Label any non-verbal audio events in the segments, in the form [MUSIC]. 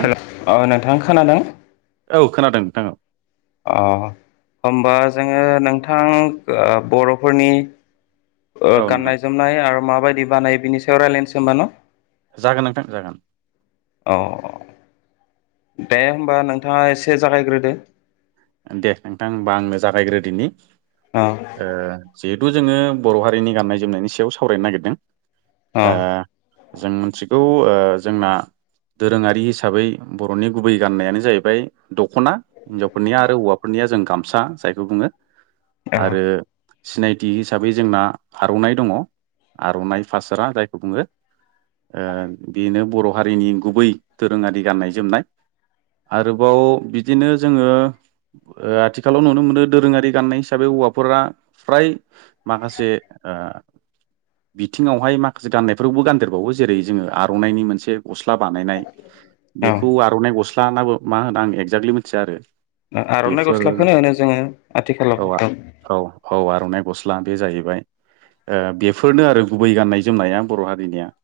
हेल' औ नोंथां खोनादों । नोंथां औ खोनादों नोंथां औ अ हमबा जोङो नोंथां ओ बर'फोरनि ओ औ नोंथां गाननाय जोमनाय आरो माबायदि बानायो बिनि सायाव रायलायनोसै होमबा न'? जागोन नोंथां जागोन । औ दे होमबा नोंथाङा एसे जागायग्रोदो । दे नोंथां होनबा आंनो जागायग्रो दिनि अ ओ जिहेथु जोङो बर' हारिनि गाननाय जोमनायनि सायाव सावरायनो नागिरदों अ ओ जों मोनथिगौ ओ जोंना दोरोङारि हिसाबै बर'नि गुबै गाननायानो जाहैबाय दख'ना । फोरनिया आरो हौवाफोरनिया जों गामसा जायखौ बुङो आरो औ सिनायथि हिसाबै जोंना आर'नाइ दङ आर'नाइ फास्रा जायखौ बुङो । ओ बेनो बर' हारिनि गुबै दोरोङारि गाननाय जोमनाय । आरोबाव बिदिनो जोङो [INAUDIBLE] ओ आथिखालाव नुनो मोनो दोरोङारि गाननाय हिसाबै हौवाफोरा फ्राय माखासे ओ [INAUDIBLE] बिथिङावहाय माखासे गाननायफोरखौबो गानदेरबावो जेरै जोङो आर'नाइनि मोनसे गस्ला बानायनाय औ बेखौ आर'नाइ गस्ला नाबो मा होनो आं एक्जाकलि मिथिया आरो आर'नाइ बेफोर गस्लाखौनो होनो जोङो आथिखालाव औ औ औ । आर'नाइ गस्ला बे जाहैबाय । ओ बेफोरनो आरो गुबै गाननाय जोमनाया बर' हारिनिया ।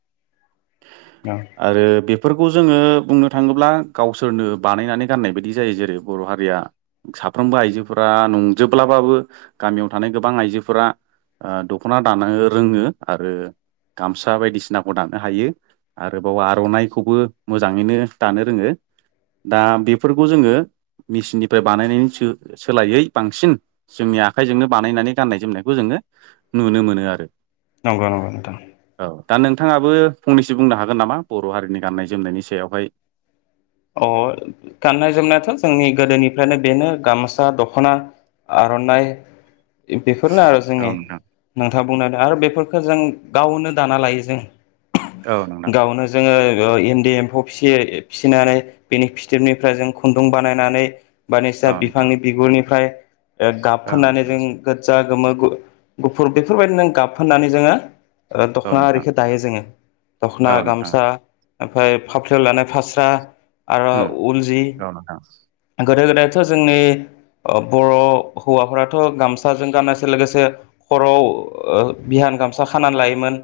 औ आरो बे फोरखौ जोङो बुंनो थाङोब्ला गावसोरनो बानायनानै गाननाय बायदि जायो जेरै बर' हारि साख्रिया साफ्रोमबो आइजोफोरा नंजोब्लाबाबो गामियाव थानाय गोबां आइजोफोरा ओ द'खना दानो रोङो आरो गामसा बायदिसिनाखौ दानो हायो। आरोबाव आर'नाइखौबो मोजाङैनो दानो रोङो । दा बेफोरखौ जोङो मेसिननिफ्राय बानायनायनि सो सोलायै बांसिन जोंनि आखाइजोंनो बानायनानै गाननाय जोमनायखौ जोङो नुनो मोनो आरो । नंगौ नंगौ नोंथां । दा नोंथाङाबो फंनैसो बुंनो हागोन नामा बर' हारिनि गान्नाय जोमनायनि सायावहाय? अ गाननाय जोमनायाथ' जोंनि गोदोनिफ्रायनो बेनो गामसा द'खना आर'नाइ बेफोरनो आरो औ जोंनि नोंथां नोंथाङा बुंनानै आरो बेफोर बेखौ जों गावनो दाना लायो जों औ नोंथां गावनो जोङो ओ इन्दि एम्फौ फिसिनानै बेनि फिथोबनिफ्राय जों खुन्दुं बानायनानै बानिसा औ नोंथां बिफांनि बिगुरनिफ्राय गाब औ फोननानै नोंथां जों गो्जा गोमो गुफुर बेफोरबायदिनो गाब फोननानै जोङो औ द'खना नोंथां आरिखो दायो जोङो द'खना औ नोंथां गामसा ओमफ्राय फाफ्लियाव लानाय फास्रा आरो उम उल जि औ नोंथां गोदो गोदायथ' जोंनि बर' हौवाफोराथ' गामसाजों गाननायजों लोगोसे खर' ओ आ बिया गामसा खानानै लायोमोन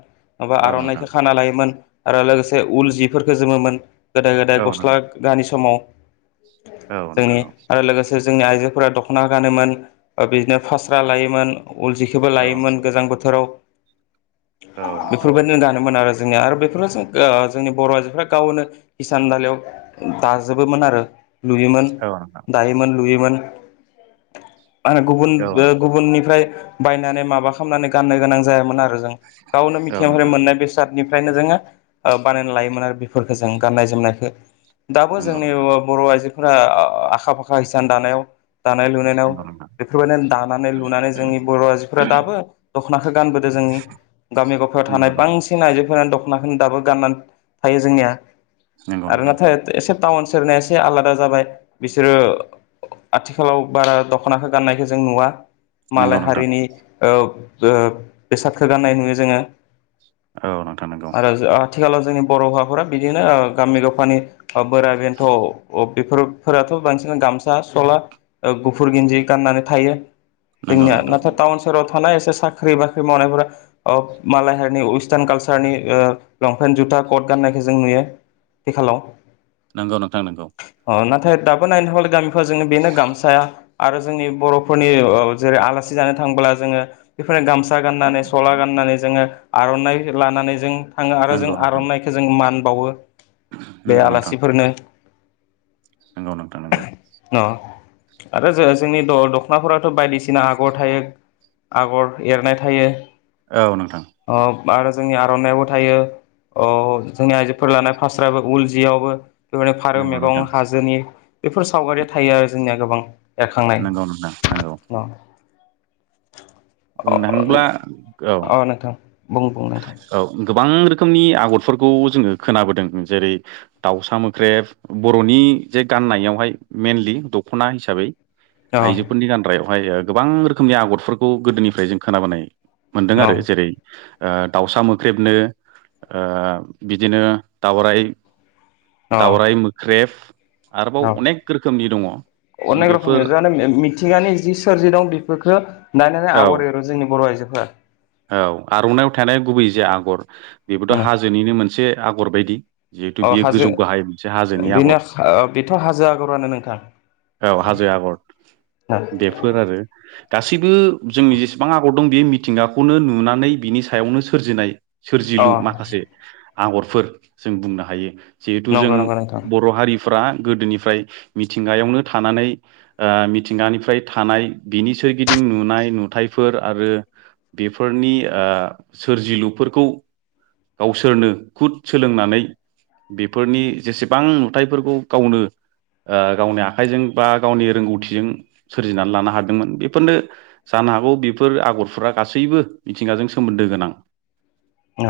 माबा औ नोंथां आर'नाइखौ खाना लायोमोन आरो लोगोसे उल जिफोरखौ जोमोमोन गोदाय गोदाय औ गस्ला नोंथां दानि समाव औ नंगौ जोंनि । आरो लोगोसे जोंनि आइजोफोरा द'खना गानोमोन बिदिनो फास्रा लायोमोन । उल जिखोबो औ लायोमोन गोजां बोथोराव औ नोंथां बेफोरबायदिनो गानोमोन आरो जोंनिया आरो बेफोर जों जोंनि बर' आइजोफ्रा गावनो हिसान दानायाव दाजोबोमोन आरो लुयोमोन औ नोंथां दायोमोन लुयोमोन माहोनो गुबुन औ नोंथां गुबुननिफ्राय बायनानै माबा खालामनानै गाननो गोनां जायामोन आरो गावनो औ मिथिं महरारि नोंथां मोननाय बेसादनिफ्रायनो जोङो बानायना लायोमोन आरो बेफोरफोरखौ जों गाननाय जोमनायखो दाबो नंगौ जोंनि नोंथां बर' आइजो फोरा आखा फाखा हिसान दानायाव दानाय लुनायाव नंगौ नोंथां बेफोरबायदिनो दानानै लुनानै जोंनि बर' आजोफोरा दाबो द'खनाखौ गानबोदों जों जोंनि गामि गफायाव थानाय बांसिन आइजोफोरनि द'खनाफोरनो दाबो गाननानै थायो जोंनिया नांगौ आरो नोंथां । नाथाय एसे टाउन सेरनाया एसे आलादा जाबाय बिसोरो आथिखालाव बारा द'खनाखौ गाननायखौ जों नुवा । नंगौ नोंथां मालाय नंगौ नोंथां हारिनि ओ बेसादखौ गाननाय नुयो जोङो । औ नोंथां नोंगौ । आथिखालाव जोंनि बर' हौवाफोरा बिदिनो गामि गफानि ओ बोरा बेन्थ' बेफोरफोराथ' बांसिन गामसा सला गुफुर गिन्ज गाननानै थायो जोंनिया नाथाय टाउन सहेराव थानाय एसे साख्रि बाख्रि मावनायफोरा मालाय हारि वेस्टार्न काल्चारनि लंपेन्ट जुथा कट गा नायखौ जों नुयो आथिखालाव नंगौ नोंथां नोंगौ । अ नाथाय दाबो नायनो थांब्ला गामिफोराव जों बेनो गामसाया आरो जोंनि बर'फोरनि जेरै आलासि जानो थां थांब्ला जोङो बेफोरनो गामसा गाननानै सला गाननानै जोङो आर'नाइ लानानै जों थाङो आरो जों नंगौ नोंथां आर'नाइखौ जों मान बावो। नंगौ नोंथां । इफोरनो नोंथां नंगौ नोंथां नंगौ अ आरो जो जोंनि दख'नाफोराथ' बायदिसिना आगर थायो । आगर एरनाय थायो । औ नोंथां। आरो जोंनि आर'नायावबो थायो अ जोंनि आइजोफोर लानाय फास्रायावबो उल जियावबो बेबायदिनो फारौ नंगौ नोंथां मेगन हाजोनि बेफोर सावगारिया थायो आरो जोंनिया गोबां एरखांनाय नंगौ नोंथां नंगौ न' बुंनो थाङोब्ला अ औ नोंथां बुं बुं नोंथां औ गोबां रोखोम रोखोमनि आगरफोरखौ जोङो खोनाबोदों जेरै दाउसा मोख्रेब बर'नि जे गा गाननायावहाय मेनलि दख'ना हिसाबै औ आइजोफोरनि गानग्रायावहाय गोबां रोखोमनि आगरफोरखौ गोदोनिफ्राय जों खोनाबोनाय मोनदों औ आरो जेरै ओ दाउसा मोख्रेबनो ओ बिदिनो दावराय औ दावराय मोख्रेब । आरोबाव औ अनेक रोखोमनि दं । अनेक रोखोमनि जे मिथिंगानि जि सोरजि दं बेफोरखौ दानि औ आगर एरो जोंनि बर' आइजोफोरा औ आर'नाइाव थानाय गुबै जे आगर बेबोथ' अ हाजोनिनो मोनसे आगर बायदि जिहेतु बियो हाजो गोजौ गाहाय मोनसे हाजोनि आगर बेनो बेथ' हाजो आगरानो नोंथां । औ हाजो आगर बेफोर आरो दा गासैबो जोंनि जेसेबां आगर दं बे मिथिंगाखौनो नुनानै बिनि सायावनो सोरजिनाय । अ सोरजिलु माखासे आगरफोर जों बुंनो हायो । जिहेथु जों नंगौ नंगौ नोंथां बर' हारिफ्रा गोदोनिफ्राय मिथिंगायावनो थानानै ओ मिथिंगानिफ्राय थानाय बिनि सोरगिदिं नुनाय नुथाइफोर आरो बेफोरनि ओ सोरजिलुफोरखौ गावसोरनो कुद सोलोंनानै बेफोरनि जेसेबां नुथायफोरखौ गावनो ओ गावनि आखाइजों बा गावनि रोंगौथिजों सोरजिनानै लानो हादोंमोन बेफोरनो जा जानो हौ बेफोर आगरफोरा गासैबो मिथिंगाजों सोमोन्दो गोनां औ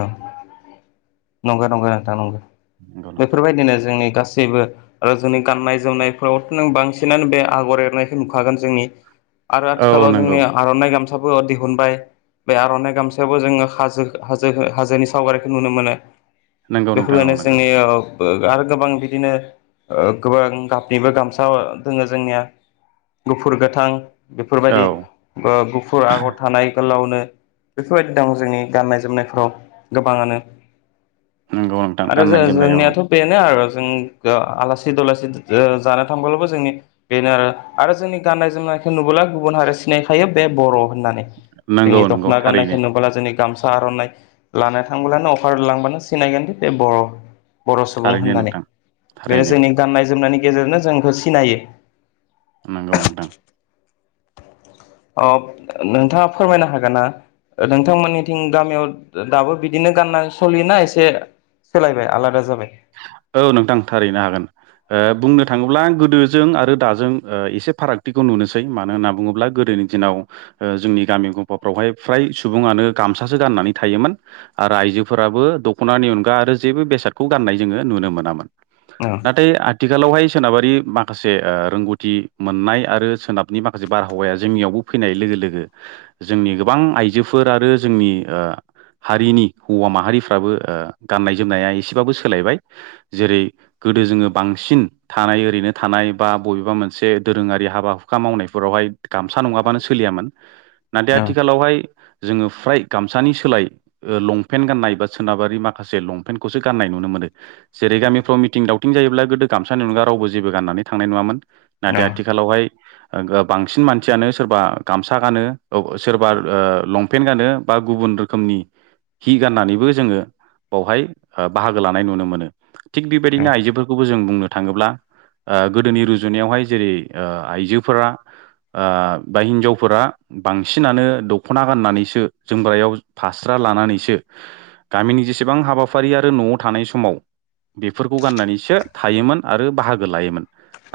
नंगौ नंगौ नोंथां नंगौ नंगौ नोंथां बेफोरबायदिनो जोंनि गासैबो गासैबो आरो जोंनि गाननाय जोमनायफोरावथ' नों बांसिनानो बे आगर एरनायखौ नुखागोन जोंनि आरो औ आथिखालाव नंगौ जोंनि आर'नाइ गामसाबो दिहुनबाय बे आर'नाइ गामसायावबो जोङो हाजो हाजो हाजोनि सावगारिखौ नुनो मोनो नंगौ नोंथां बेफोरनो औ नंगौ जोंनि औ आरो गोबां बिदिनो गोबां गाबनिबो गामसा दोङो जोंनिया गुफुर गोथां औ बेफोरबायदि ओ गुफुर आगर थानाय गोलावनो बेफोरबायदि दं जोंनि गाननाय जोमनायफ्राव गोबाङानो नंगौ नोंथां आरो गाननाय जोमनायाव जोंनियाथ' बेनो आरो जों आलासि दुलासि जानो थांब्लाबो जोंनि बेनो आरो आरो जोंनि गाननाय जोमनाय नुबोला गुबुन हारि सिनायखायो बे बर' होननानै नंगौ जोंनि नंगौ दख'ना गाननायखौ थारैनो नुब्ला जोंनि गामसा आर'नाइ लाना थांब्लानो अफार लांब्लानो सिनायगोनदि बे बर' बर' सुबुं थारैनो होननानै नोंथां बे थारैनो जोंनि गाननाय जोमनायनि गेजेरजोंनो जोंखौ सिनायो नगौ नोंथां अ नोंथाङा फोरमायनो हागोन ना ओ नोंथांमोननिथिं गामियाव दाबो बिदिनो गाननाय सलियोना एसे सोलायबाय आलादा जाबाय औ नोंथां थारैनो हागोन ओ बुंनो थाङोब्ला गोदोजों आरो दाजों ओ एसे फारागथिखौ नुनोसै मानो होनना बुङोब्ला गोदोनि दिनाव ओ जोंनि गामि गंफाफ्रावहाय फ्राय सुबुङानो गामसासो गाननानै थायोमोन आरो आइजोफोराबो। दख'नानि अनगा आरो जेबो बेसादखौ गाननाय जोङो नुनो मोनामोन औ नाथाय आथ थिखालावहाय सोनाबारि माखासे ओ रोंगौथि मोननाय आरो सोनाबनि माखासे बारहावाया जोंनियावबो फैनाय लोगो लोगो जोंनि गोबां आइजोफोर आरो जोंनि ओ हारिनि हौवा माहारिफ्राबो ओ गाननाय जोमनाया एसेबाबो सो सोलायबाय जेरै गोदो जोङो बांसिन थानाय ओरैनो थानाय बा बबेबा मोनसे दोरोंङारि हाबा हुखा मावनायफोरावहाय गामसा नङाबानो सोलियामोन नाथाय औ आथिखालावहाय जोङो फ्राय गामसानि सोलाय ओ लंपेन्ट गाननाय बा सोनाबारि माखासे लंपेन्टखौसो गाननाय नुनो मोन जेरै गामिफ्राव मिथिं दावथिं जायोब्ला गोदो गामसानि अनगा रावबो जेबो गाननानै थांनाय नुवामोन औ नाथाय आथिखालावहाय बांसिन मानसियानो सोरबा गामसा गानो औ सोरबा ओ लंपेन्ट गानो बा गुबुन बुन रोखोमनि हि गनानैबो जोङो बावहाय ओ बाहागो लाब नाय नुनो मोनो थिग बेबायदिनो औ आइजोफोरखौबो जों बुंनो थाङोब्ला ओ गोदोनि रुजुनायावहाय जेरै ओ आइजोफोरा ओ बा हिनजावफोरा बांसिनानो दख'ना गाननानैसो जोमग्रायाव फास्र- रा लानानैसो गामिनि जेसिबां हाबाफारि आरो न'आव थानाय समाव बेफोरखौ गाननानैसो थायोमोन आरो बाहागो लायोमोन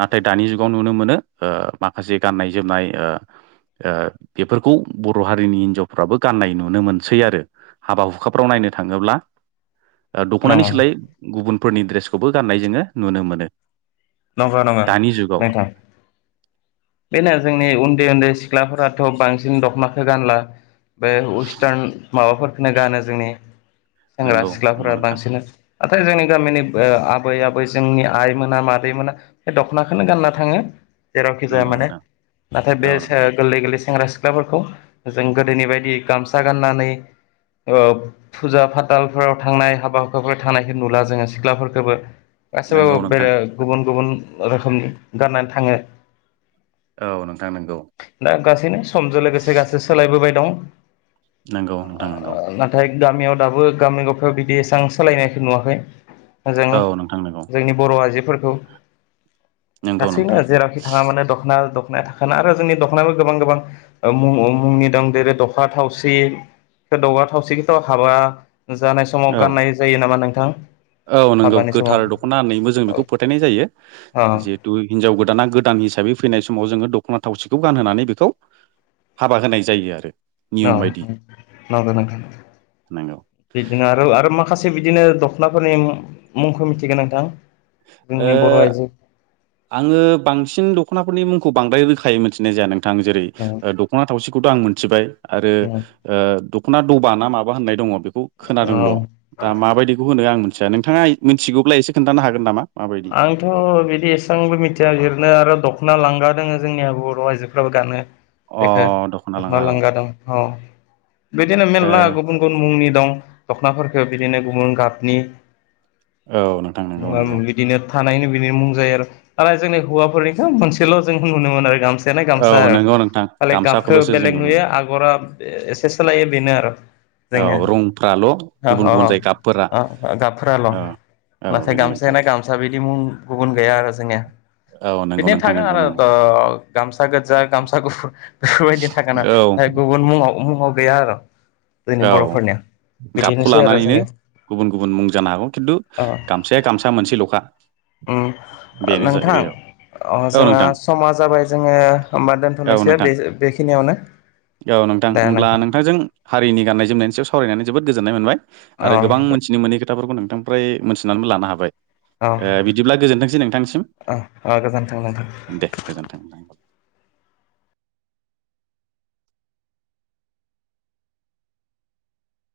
नाथाय दानि जुगाव नुनो मोनो ओ माखासे गाननाय जोमनाय ओ ओ बेफोरखौ बर' हारिनि हिनजावफ्राबो गाननाय नुनो मोनसै आरो‌ हाबा हुखाफ्राव नायनो थाङोब्ला ओद अ ख'नानि सोलाय गुबुनफोरनि द्रेसखौबो गाननाय जोङो नुनो मोनो नंगा नङा दानि जुगाव नोंथां बेनो जोंनि उन्दै उन्दै सिख्लाफोराथ थ' बांसिन दख'नाखौ गानला बे वस्टार्न माबाफोरखोनो गानो जोंनि सेंग्रा नंगौ नंगौ सिख्लाफोरा नोंथां बांसिन नाथाय जोंनि गामिनिब ओ आबै आबै जोंनि आइमोना मा दैमोना बे दख'नाखोनो गानना थाङो जेरावखि जाया नंगौ माने नोंथां नाथाय बे औ से नोंथां गोरलै गोरलै सेंग्रा सि ख्लाफोरखौ जों गोदोनि बायदि गामसा गाननानै ओ फुजा फाथालफोराव थांनाय हाबा हुखाफोराव थांनायखो नुला जोङो सिख्लाफोरखोबो नंगौ गाैसैबाबो बेर नोंथां गुबुन गुबुन रोखोमनि गाननानै थाङो औ नोंथां नोंगौ दा गासैनो समजो लोगोसे गासै सोलायबोबाय दं नोंगौ नोंथां नोंगौ नाथाय गामियाव दाबो गामि गफायाव बिदि एसेबां सालायनायखो नुवाखै जों औ नोंथां नंगौ जोंनि बर' आइजोफोरखौ नंगौ नोंथां गासैनो जेरावखि थाङा माने दखना दख नाया थाखाना आरो जोंनि दख'नायाबो गोबां गोबां मु मुंनि दं देरै दख' थावसि गोदावा थावसि गोथ हाबा जानाय समाव औ गाननाय जायो नामा नोंथां औ नोंगौ हाबानि गोथार समाव दख'ना होननायबो जों बेखौ फोथायनाय ज जायो औ जिहेथु हिनजाव गोदाना गोदान हिसाबै फैनाय समाव जोंङो दख खना थावसिखौ गानहोनानै बेखौ हाबा होनाय जायो आरो नो नियम बायदि नोंगो नोंथां नंगौ बिदिनो आरो आरो माखासे बिदिनो दख'नाफोरनि मु मुंखो मिथिगोन नोंथां ओ जोंनि बर' आइजो आङो बांसिन दख'नाफोरनि मुंखौ बांद्राय रोखायै मिथिनाय जाया नोंथां जेरै उम दख'ना थावसिख खौथ' आं मोनथिबाय आरो उम ओ दख'ना दबा ना माबा होननाय दङ बेखौ औ खोनादोंल' दा माबायदिखौ होनो आं मिथिया नोंथाङा मिथिगौब्ला एसे खोन्थानो हागोन नामा माबायदि आंथ' बिदि एस आंबो मिथिया बिरनो आरो दख'ना लाग्रा दोङो जोंनिया बर' आइजोफ्राबो गानो अ बेखो लांगा दख'ना औ लानग्रा दं थ बिदिनो ओ मेलला गुबुन गुबुन मुंनि दं दख'नाफोरखौ बिदिनो गुबुन गाबनि औ नोंथां नोंगौ नोंगौ बिदिनो थानायनो बिनिनो मुं जायो आरो आरो जोंनि हौवाफोरनिखौ मोनसेल' जों नुनो मोनो आरो गामसा दानाय गामसा औ आरो नंगौ नोंथां खालि गाबखौ गामसाखौल'सो जों बेलेग नुनो नुयो मोनो आगरा एसे सोलायो बेनो आरो जोंनिया औ रंफ्राल' अ गुबुन गुबुन जायो गाबफोरा अ अ गाबफोराल' औ औ नाथाय बेनो नोंथां [UNINTELLIGIBLE] बिदि मुं गुबुन गैया आरो जोंनिया औ नंगौ बिदिनो नोंथां थागोन नंगौ आरो ओ नंगौ ओ गामसा गोजा गामसा गुफुर बेफोरबायदि थागोना औ गुबुन मुङाव मुङाव गैया आरो जोंनि औ बर'फोरनिया गाबखौ बिदिनोसै आरो लानानैनो जोंनि गुबुन गुबुन मुं जानो हागौ खिन्थु गामसाया गामसा मोनसेल'खा उम बेनो नोंथां जाहैबाय औ अ औ जोंहा नोंथां समा जाबाय जोङो होमबा औ दोनथ'नोसै नोंथां बे बेखिनियावनो औ नोंथां होमब्ला नोंथांजों हारिनि गाननाय जोमनायनि सायाव सावरायनानै जोबोद गोजोननाय मोनबाय औ आरो गोबां मोनथिनो मोनै खोथाफोरखौ नोंथांनिफ्राय मोनथिनानैबो लानो हाबाय औ ओ बिदिब्ला गोजोनथोंसै नोंथांसिम। औ गोजोन्थों नोंथां [INAUDIBLE] दे गोजोन्थों दे।